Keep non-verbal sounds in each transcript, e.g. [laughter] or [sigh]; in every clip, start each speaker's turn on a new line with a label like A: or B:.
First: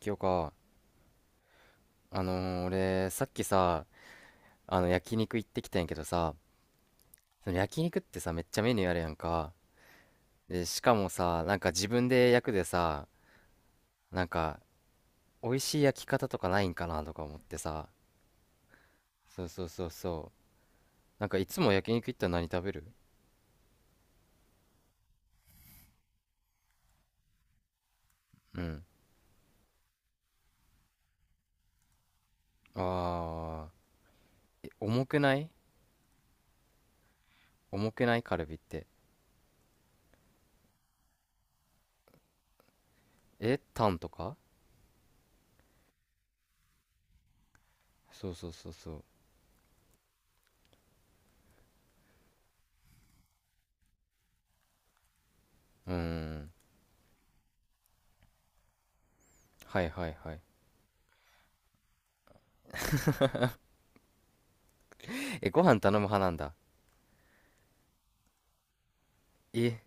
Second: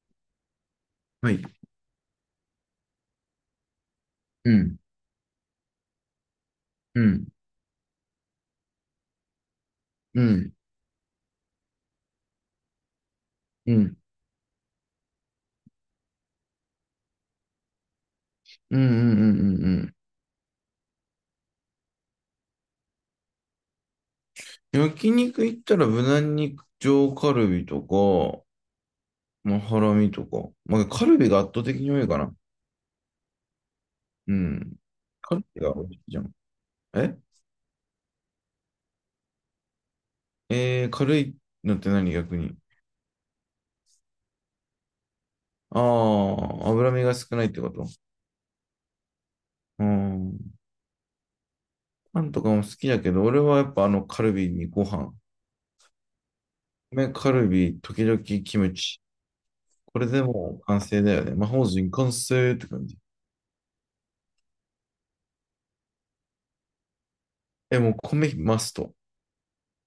A: 今日か？
B: はい。
A: 俺、さっきさ、
B: うん、
A: 焼肉行ってきたんやけどさ、
B: うん、
A: その焼肉ってさ、めっちゃメニューあるやんか。
B: うん、
A: で、しかもさ、なんか自分で焼くでさ、
B: うん、うん、
A: なんか、美味しい焼き方とかないんかなとか思ってさ。
B: うん、うん、う
A: そうそ
B: ん。
A: う
B: う
A: そう
B: ん。
A: そう。なんかいつも焼肉行ったら何食べる？
B: 焼肉行ったら無難に上カルビとか、
A: うん。
B: まあ、ハラミとか。まあ、カルビが圧倒的に多いかな。
A: あ
B: う
A: ー、え、
B: ん。
A: 重く
B: カ
A: な
B: ル
A: い？
B: ビが多いじゃん。え
A: 重くないカルビって。
B: えー、軽いのって何逆に。
A: え、タンとか。
B: ああ、脂身が少ないってこと？
A: そうそうそうそう。
B: うん。パンとかも好きだけど、俺はやっぱあのカルビにご飯。
A: うーん。
B: 米カルビ、時々キムチ。
A: はい
B: これ
A: はい
B: で
A: はい。
B: もう完成だよね。魔法陣完成って感じ。
A: え、ご飯頼む派なんだ。
B: え、もう米マスト。
A: え、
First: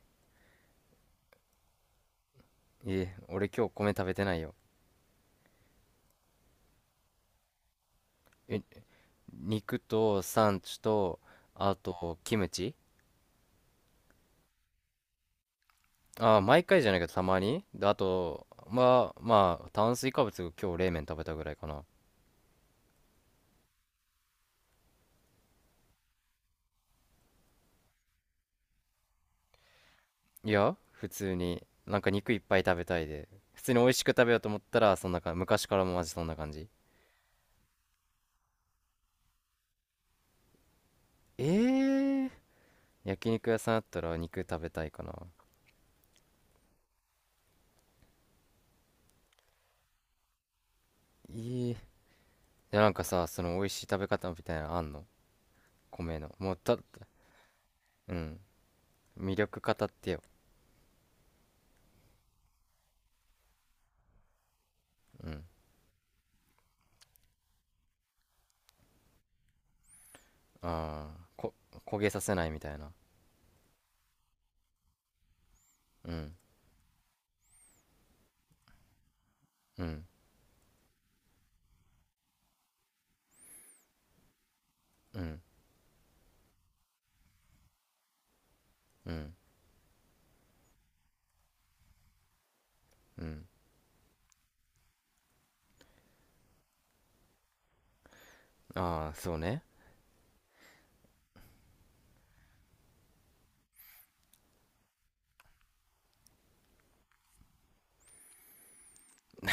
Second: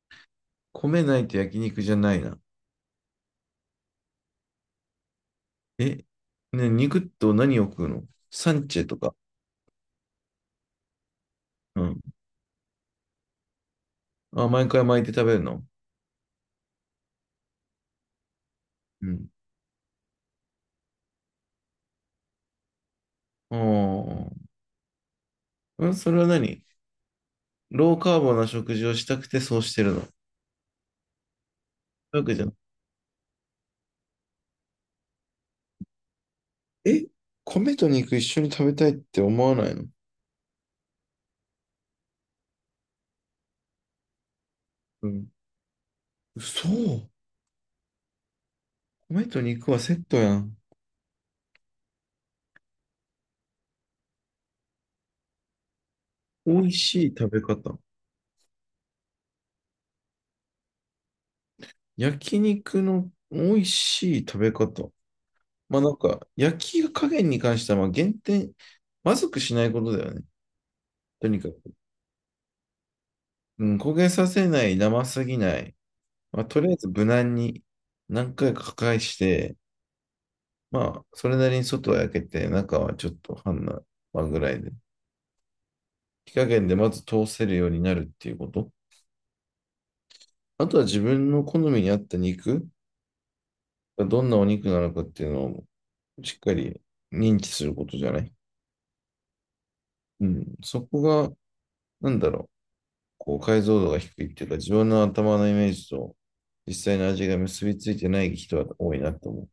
B: 米ないと焼肉じゃないな。
A: え、俺今日米食べてないよ。
B: え、ね、肉と何を食うの？サ
A: え、
B: ンチェとか。
A: 肉とサンチュと、あ
B: うん。
A: と、キムチ。
B: あ、毎回巻いて食べるの？
A: あー、毎回じゃないけど、たまに。で、あと、
B: う
A: まあ、
B: ん。
A: まあ、炭水化物、今日冷麺食べたぐらいかな。
B: ああ。うん、それは何？ローカーボな食事をしたくてそうしてるの。そうい
A: いや、普通に、なんか
B: うわ
A: 肉
B: け
A: いっ
B: じゃん。
A: ぱい食べたいで。普通に美味しく食べようと思ったら、そんな感じ。昔からもマジそんな感じ。
B: え、米と肉一緒に食べたいって思わないの？
A: えー、焼肉屋さんあったら肉食べたいか
B: う
A: な。
B: ん。嘘。米と肉はセットやん。
A: いい。で、なんかさ、その美味しい食べ方みたいなのあんの？米の。
B: 美
A: もう
B: 味
A: た、
B: しい食べ方。
A: うん。魅力語ってよ。
B: 焼肉の美味しい食べ方。
A: うん。
B: まあなんか、焼き加減に関してはまあ減点、まずくしないことだよね。
A: ああ、
B: とにかく、
A: 焦げさせないみたいな。
B: うん、焦げさせない、生すぎない。
A: うん、
B: まあ、とりあえず無難に何回か破壊して、
A: うん、
B: まあ、それなりに外は焼けて、中はちょっと半生、まあ、ぐらいで。
A: うん、
B: 火加減でまず通せるようになるっていうこと。
A: うん、
B: あとは自分の好みに合った肉
A: うん。
B: がどんなお肉なのかっていうのをしっかり認知することじゃない。
A: ああー、そうね。
B: うん。そこが、なんだろう、こう解像度が低いっていうか、自分の頭のイメージと実際の味が結びついてない人は多いなと思う。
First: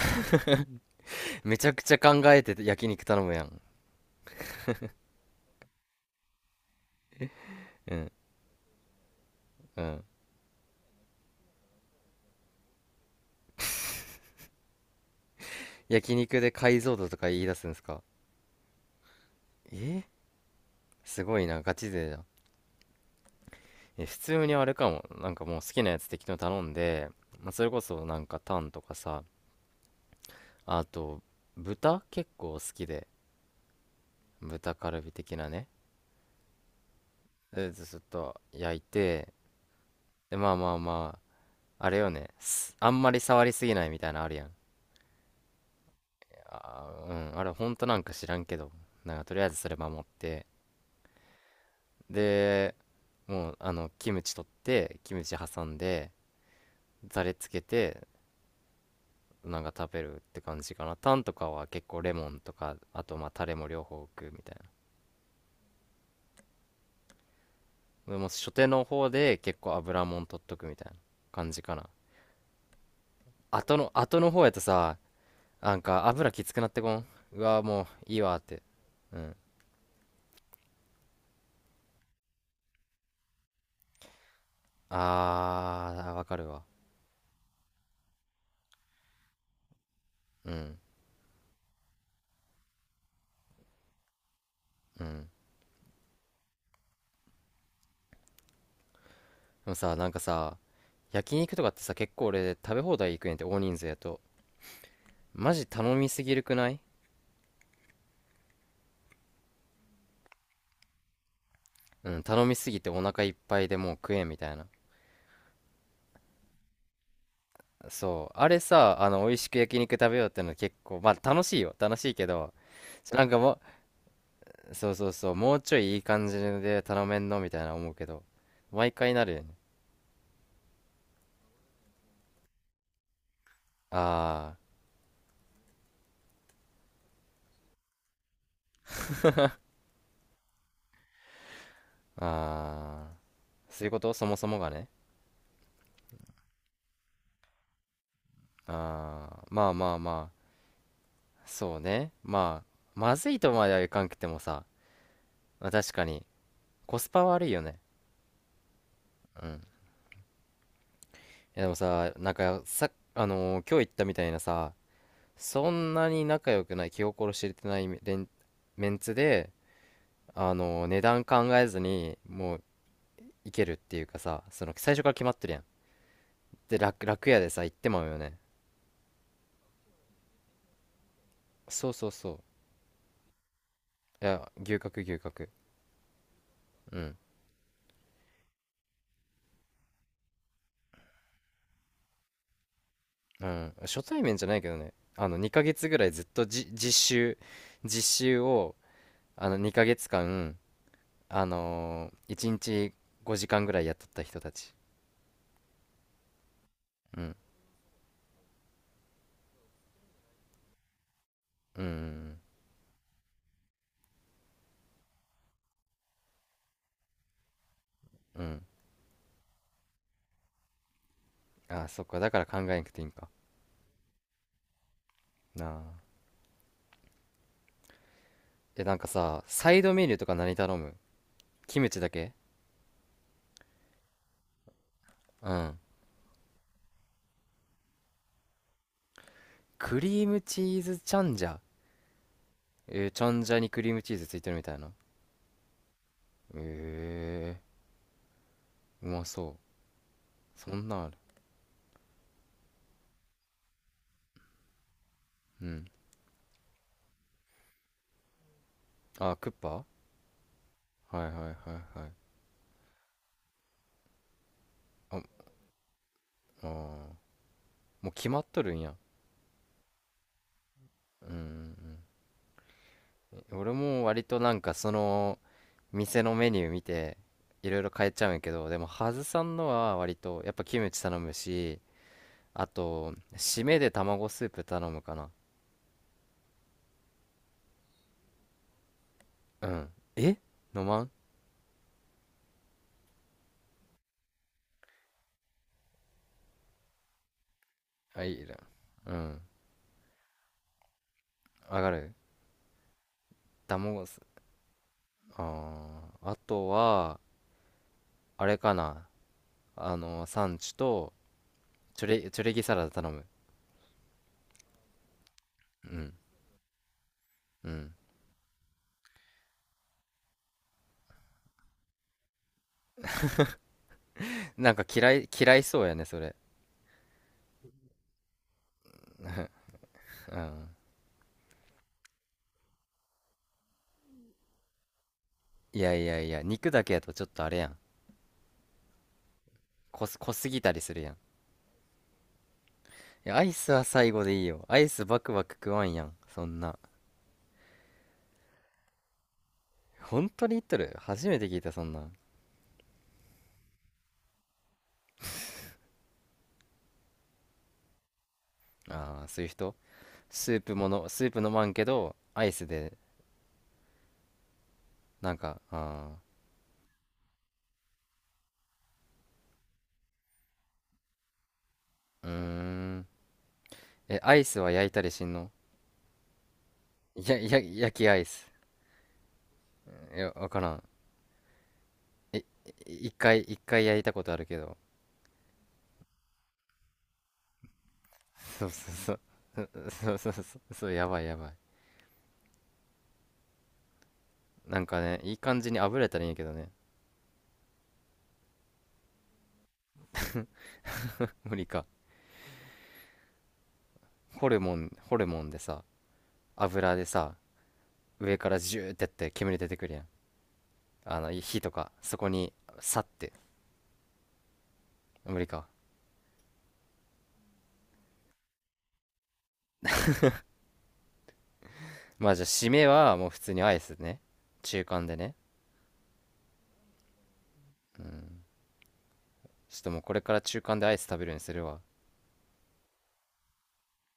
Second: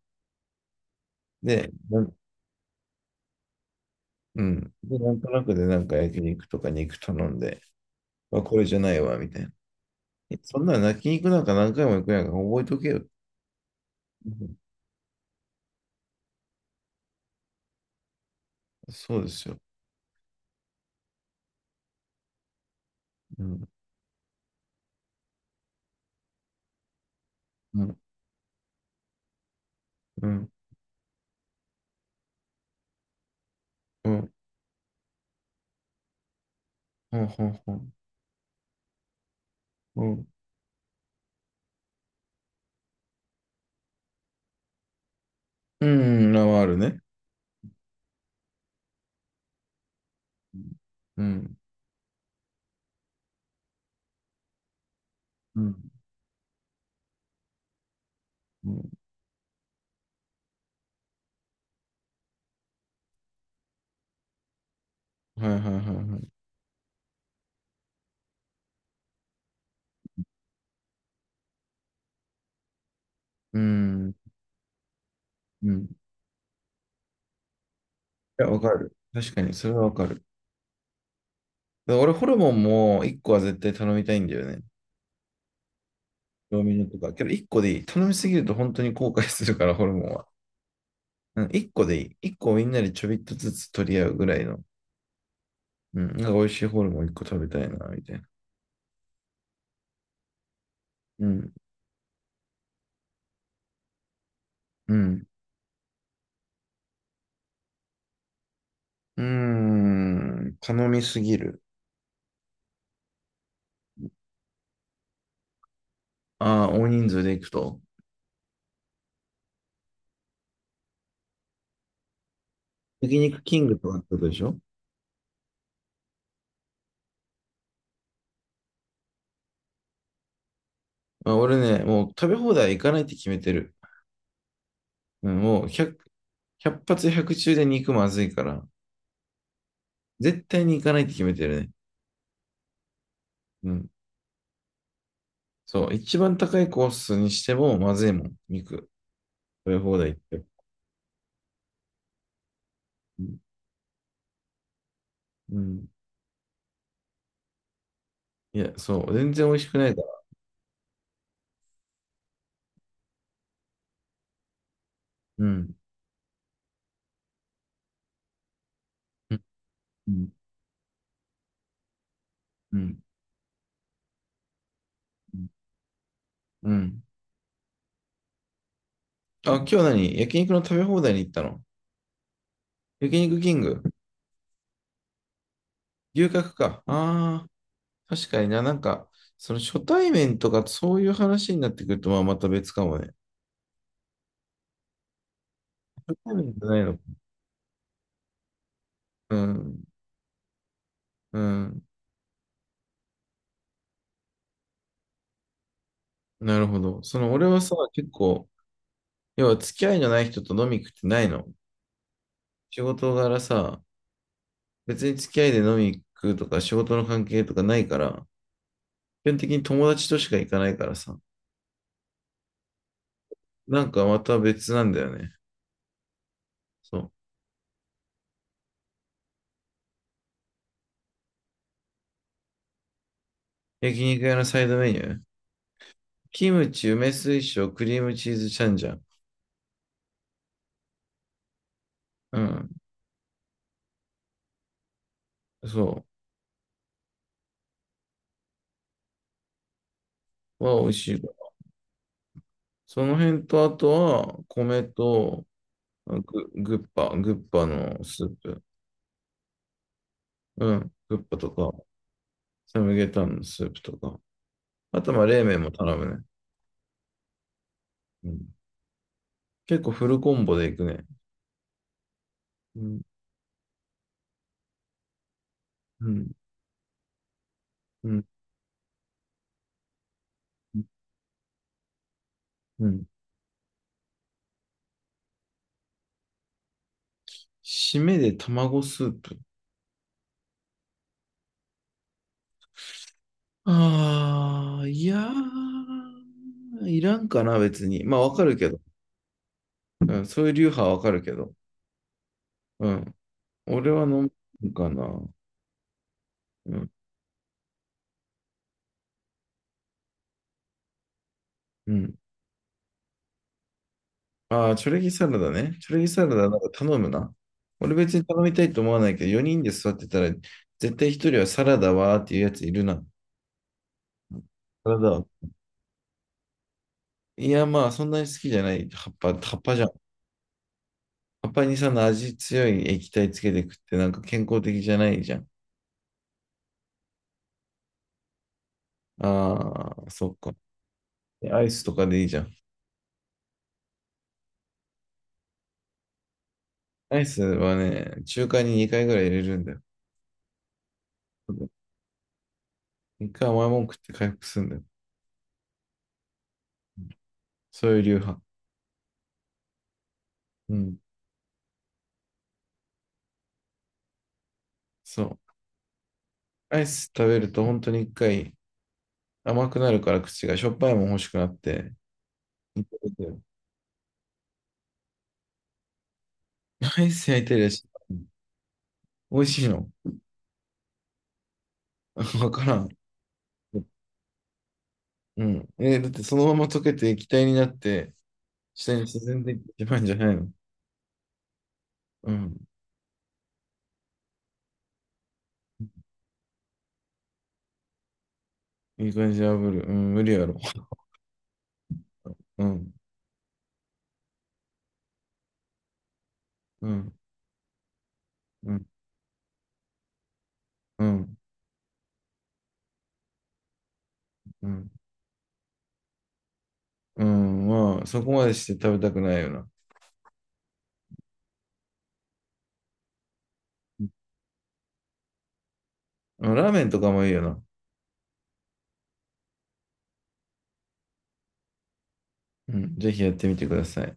A: めち
B: で、
A: ゃくちゃ考えてて焼肉頼むやん。
B: うん。で、なんとなくでなんか焼肉とか肉頼んで、
A: うん、
B: まあ、これじゃないわ、みたいな。
A: うん。
B: えそんなの焼肉なんか何回も行くやんか、覚えとけよ。うん。
A: 焼肉で解像度とか言い出すんですか？
B: そうですよ。
A: え、すごいなガチ勢じゃん。
B: うん、
A: え、普通にあれかも。なんかもう好きなやつ適当に頼んで、まあ、それこ
B: うん、
A: そなんかタンとかさ。
B: うん、
A: あと豚結構好きで、
B: うん、
A: 豚カルビ的なね。
B: うん、
A: で
B: うん、
A: ずっと焼いて、
B: うん、
A: でまあまあまあ、あれよね、あんまり触りすぎないみたいなのあるやん。
B: うあるね。
A: あー、うん、あれ本当なんか知らんけど、なんかとりあえずそれ守って、
B: うん、
A: で、もうあのキムチ取ってキムチ
B: う
A: 挟ん
B: ん、
A: で、ザレつけて、
B: うん。
A: なんか食べるって感じかな。タンとかは結構レモンとか、あとまあタレも両方置くみたい
B: はいはいはいはい。
A: な。でも初手の方で結構油もん取っとくみたいな感じかな。
B: うん、
A: 後の方やとさ、
B: う
A: なん
B: ん。い
A: か油きつくなってこん、うわもういいわっ
B: や、わ
A: て。
B: かる。
A: う
B: 確
A: ん。
B: かに、それはわかる。だから俺、ホルモンも1個は絶対頼みたいんだよね。
A: あーわかる
B: ド
A: わ。
B: ミノとか。けど、1個でいい。頼みすぎると本当に後悔するから、ホルモンは。
A: うん、
B: うん、一個でいい。一個みんなでちょびっとずつ取り合うぐらいの。
A: うん。
B: うん、なんか美味しいホルモン一個食べたいな、みたいな。
A: でもさ、なんかさ、
B: う
A: 焼
B: ん、
A: 肉とかってさ、結構俺食べ放題行くねんって、大人数やと。
B: うん。
A: マジ頼みすぎるくない？
B: うーん、頼みすぎる。
A: うん、頼みすぎてお腹いっぱいでもう食えんみたいな。
B: ああ、大人数で行くと。
A: そう。あれさ、美味しく焼肉食べようってのは結構、まあ楽しいよ。楽しいけど、
B: 焼
A: なんか
B: 肉キ
A: も
B: ングとかってことでしょ？
A: う、そうそうそう、もうちょいいい感じで頼めんのみたいな思うけど、毎回なるよね。
B: あ、俺ね、もう食べ放題行かないって決めてる。
A: あ
B: うん、もう100、ひゃっ発100中で肉まずいから、絶対に行かないって決めてるね。
A: ー、あ
B: う
A: ー、そういう
B: ん。
A: こと、そもそもがね。
B: そう、一番高いコースにしてもまずいもん、肉。
A: あー、ま
B: 食
A: あ
B: べ
A: まあ
B: 放題っ
A: ま
B: て。
A: あ、そうね。まあ、ま
B: う
A: ず
B: ん。
A: いとまではいかんくてもさ、
B: う
A: まあ
B: ん。
A: 確かにコスパ悪いよね。
B: いや、そう、全
A: う
B: 然美
A: ん。
B: 味し
A: い
B: くないから。
A: やでもさ、なんかさ、今日言ったみたいなさ、
B: う
A: そ
B: ん。
A: んなに仲良くない、気心知れてないメンツ
B: うん。
A: で、
B: うん。
A: 値段考えずにもう
B: うん。
A: いけるっていうかさ、その最初から決まっ
B: うん。
A: てるやん。
B: う
A: で
B: ん。
A: 楽屋でさ行ってまうよね。
B: あ、今日何？焼肉の食べ放題に行ったの？
A: そうそうそ
B: 焼肉キング？
A: う、いや牛角、牛角。
B: 牛角か。
A: うん、
B: ああ、確かにな。なんか、その初対面とかそういう話になってくると、まあまた別かもね。
A: うん。初対面じゃないけどね、あの2ヶ月ぐらい
B: 初
A: ずっ
B: 対
A: と、
B: 面じゃない
A: 実
B: のか。
A: 習実習を、
B: う
A: あの
B: ん、
A: 2ヶ月間、
B: うん。
A: 1日5時間ぐらい雇った人たち。
B: なるほど。そ
A: う
B: の
A: ん。
B: 俺はさ、結構、要は付き合いのない人と飲み行くってないの。
A: うん、
B: 仕事柄さ、別に付き合いで飲み行くとか仕事の関係とかないから、
A: うん、うん。うん。
B: 基本的に友達としか行かないからさ、
A: ああ、そっか。だから考えなくていいんか。
B: なんかまた別なんだよね。
A: なあ。
B: そう。
A: え、なんかさ、サイドメニューとか何頼む？キムチだけ？
B: 焼肉屋のサイドメニュー。
A: うん。
B: キムチ、梅水晶、クリームチーズチャンジャン。
A: クリームチーズチャンジャ。
B: うん。
A: チャンジャにクリームチーズついてるみたいな。
B: そ
A: ええー、うまそう。
B: う。
A: そ
B: は
A: ん
B: 美
A: な
B: 味
A: んあ
B: し
A: る。
B: い。その辺と、あとは、米と、
A: うん。
B: グッパのスープ。
A: あ、クッパ、は
B: うん。
A: い
B: グ
A: は
B: ッ
A: いは
B: パとか、
A: いはい。
B: サムゲタンのスープとか。あと、
A: あ、
B: まあ、冷麺も頼むね。
A: あー、もう
B: う
A: 決ま
B: ん。
A: っとるんや。
B: 結構フルコンボでいくね。
A: うん、うん、
B: うん。
A: うん。俺も割となんかその、
B: う
A: 店
B: ん。
A: のメニュー見ていろいろ変
B: う
A: えち
B: ん。
A: ゃうんやけど、でもハズさんのは割とやっぱキムチ頼むし、あ
B: うん。
A: と締めで卵スープ頼むかな。
B: 締めで卵スープ。
A: うん。え、飲まん？
B: ああ、いやー、いらんかな、別に。まあ、
A: あい
B: わか
A: いな。
B: るけど。
A: うん。
B: うん、そういう流派はわかるけど。
A: 上がる。
B: うん。俺は
A: 卵ス
B: 飲むかな。
A: あー、あと
B: うん。
A: はあれかな、あのサンチュと、
B: うん。
A: チュレギサラダ頼む。
B: ああ、チョレギサラダね。
A: う
B: チョレギ
A: ん、
B: サラダなんか頼むな。
A: うん。
B: 俺別に頼みたいと思わないけど、4人で座ってたら、絶対1人はサラダはーっていうやついるな。
A: なんか
B: サラダ
A: 嫌
B: は？
A: い嫌いそうやねそれ。
B: いや、まあ、そんなに好きじゃない。葉っぱ、葉っぱじゃん。
A: うん。
B: 葉っぱにその味強い液体つけて食ってなんか健康的じゃないじゃん。
A: いやいやいや、肉だけやとちょっとあれやん、
B: ああ、そ
A: 濃
B: っ
A: す
B: か。
A: ぎたりするやん。
B: アイスとかでいいじゃん。
A: いや、アイスは最後でいいよ。アイスバクバク食わんやん、そんな。
B: アイスはね、中華に2回ぐらい入れるんだよ。
A: 本当に言っとる？初めて聞いたそんなん。
B: 1回甘いもん食って回復するんだよ。そういう流派。
A: ああー、そういう人。スープ
B: う
A: も
B: ん。
A: のスープ飲まんけどアイスで、
B: そ
A: なん
B: う。
A: かあ、
B: アイス食べると本当に一回甘くなるから口がしょっぱいもん欲しくなって。
A: あー、うーん。え、アイスは焼いたりしんの？
B: アイ
A: い
B: ス
A: や
B: 焼い
A: い
B: て
A: や、
B: るやし、
A: 焼きアイス。
B: 美味しいの？
A: いやわからん。
B: [laughs]
A: え、
B: わからん。
A: 一回焼いたことあるけど。
B: うん。え、だってそのまま溶けて液体になって、
A: そうそ
B: 下に
A: う
B: 沈んでいっ
A: そう
B: てしまう
A: そ
B: んじゃ
A: うそうそ
B: な
A: う
B: い
A: そ
B: の？
A: うそう、やばいやばい。
B: うん。
A: なんかね、いい感じに炙れたらいいんやけどね。
B: いい感じで炙る。うん、無理やろ。
A: 無理か。
B: うん。
A: ホルモン、ホルモンでさ、
B: う
A: 油で
B: ん。
A: さ、上から
B: う
A: ジ
B: ん。
A: ューってやって煙出てくるやん。
B: う
A: あの
B: ん。
A: 火とかそこにさって。
B: うん。
A: 無理か。
B: うん。まあ、そこまでして食べたくないよな。
A: まあじゃあ締めはもう普通にアイス
B: う
A: ね。中間でね。
B: ん。ラーメンとかもいいよな。
A: うん。ちょっともうこれから中間でアイス食べるようにするわ
B: うん。ぜひやってみてください。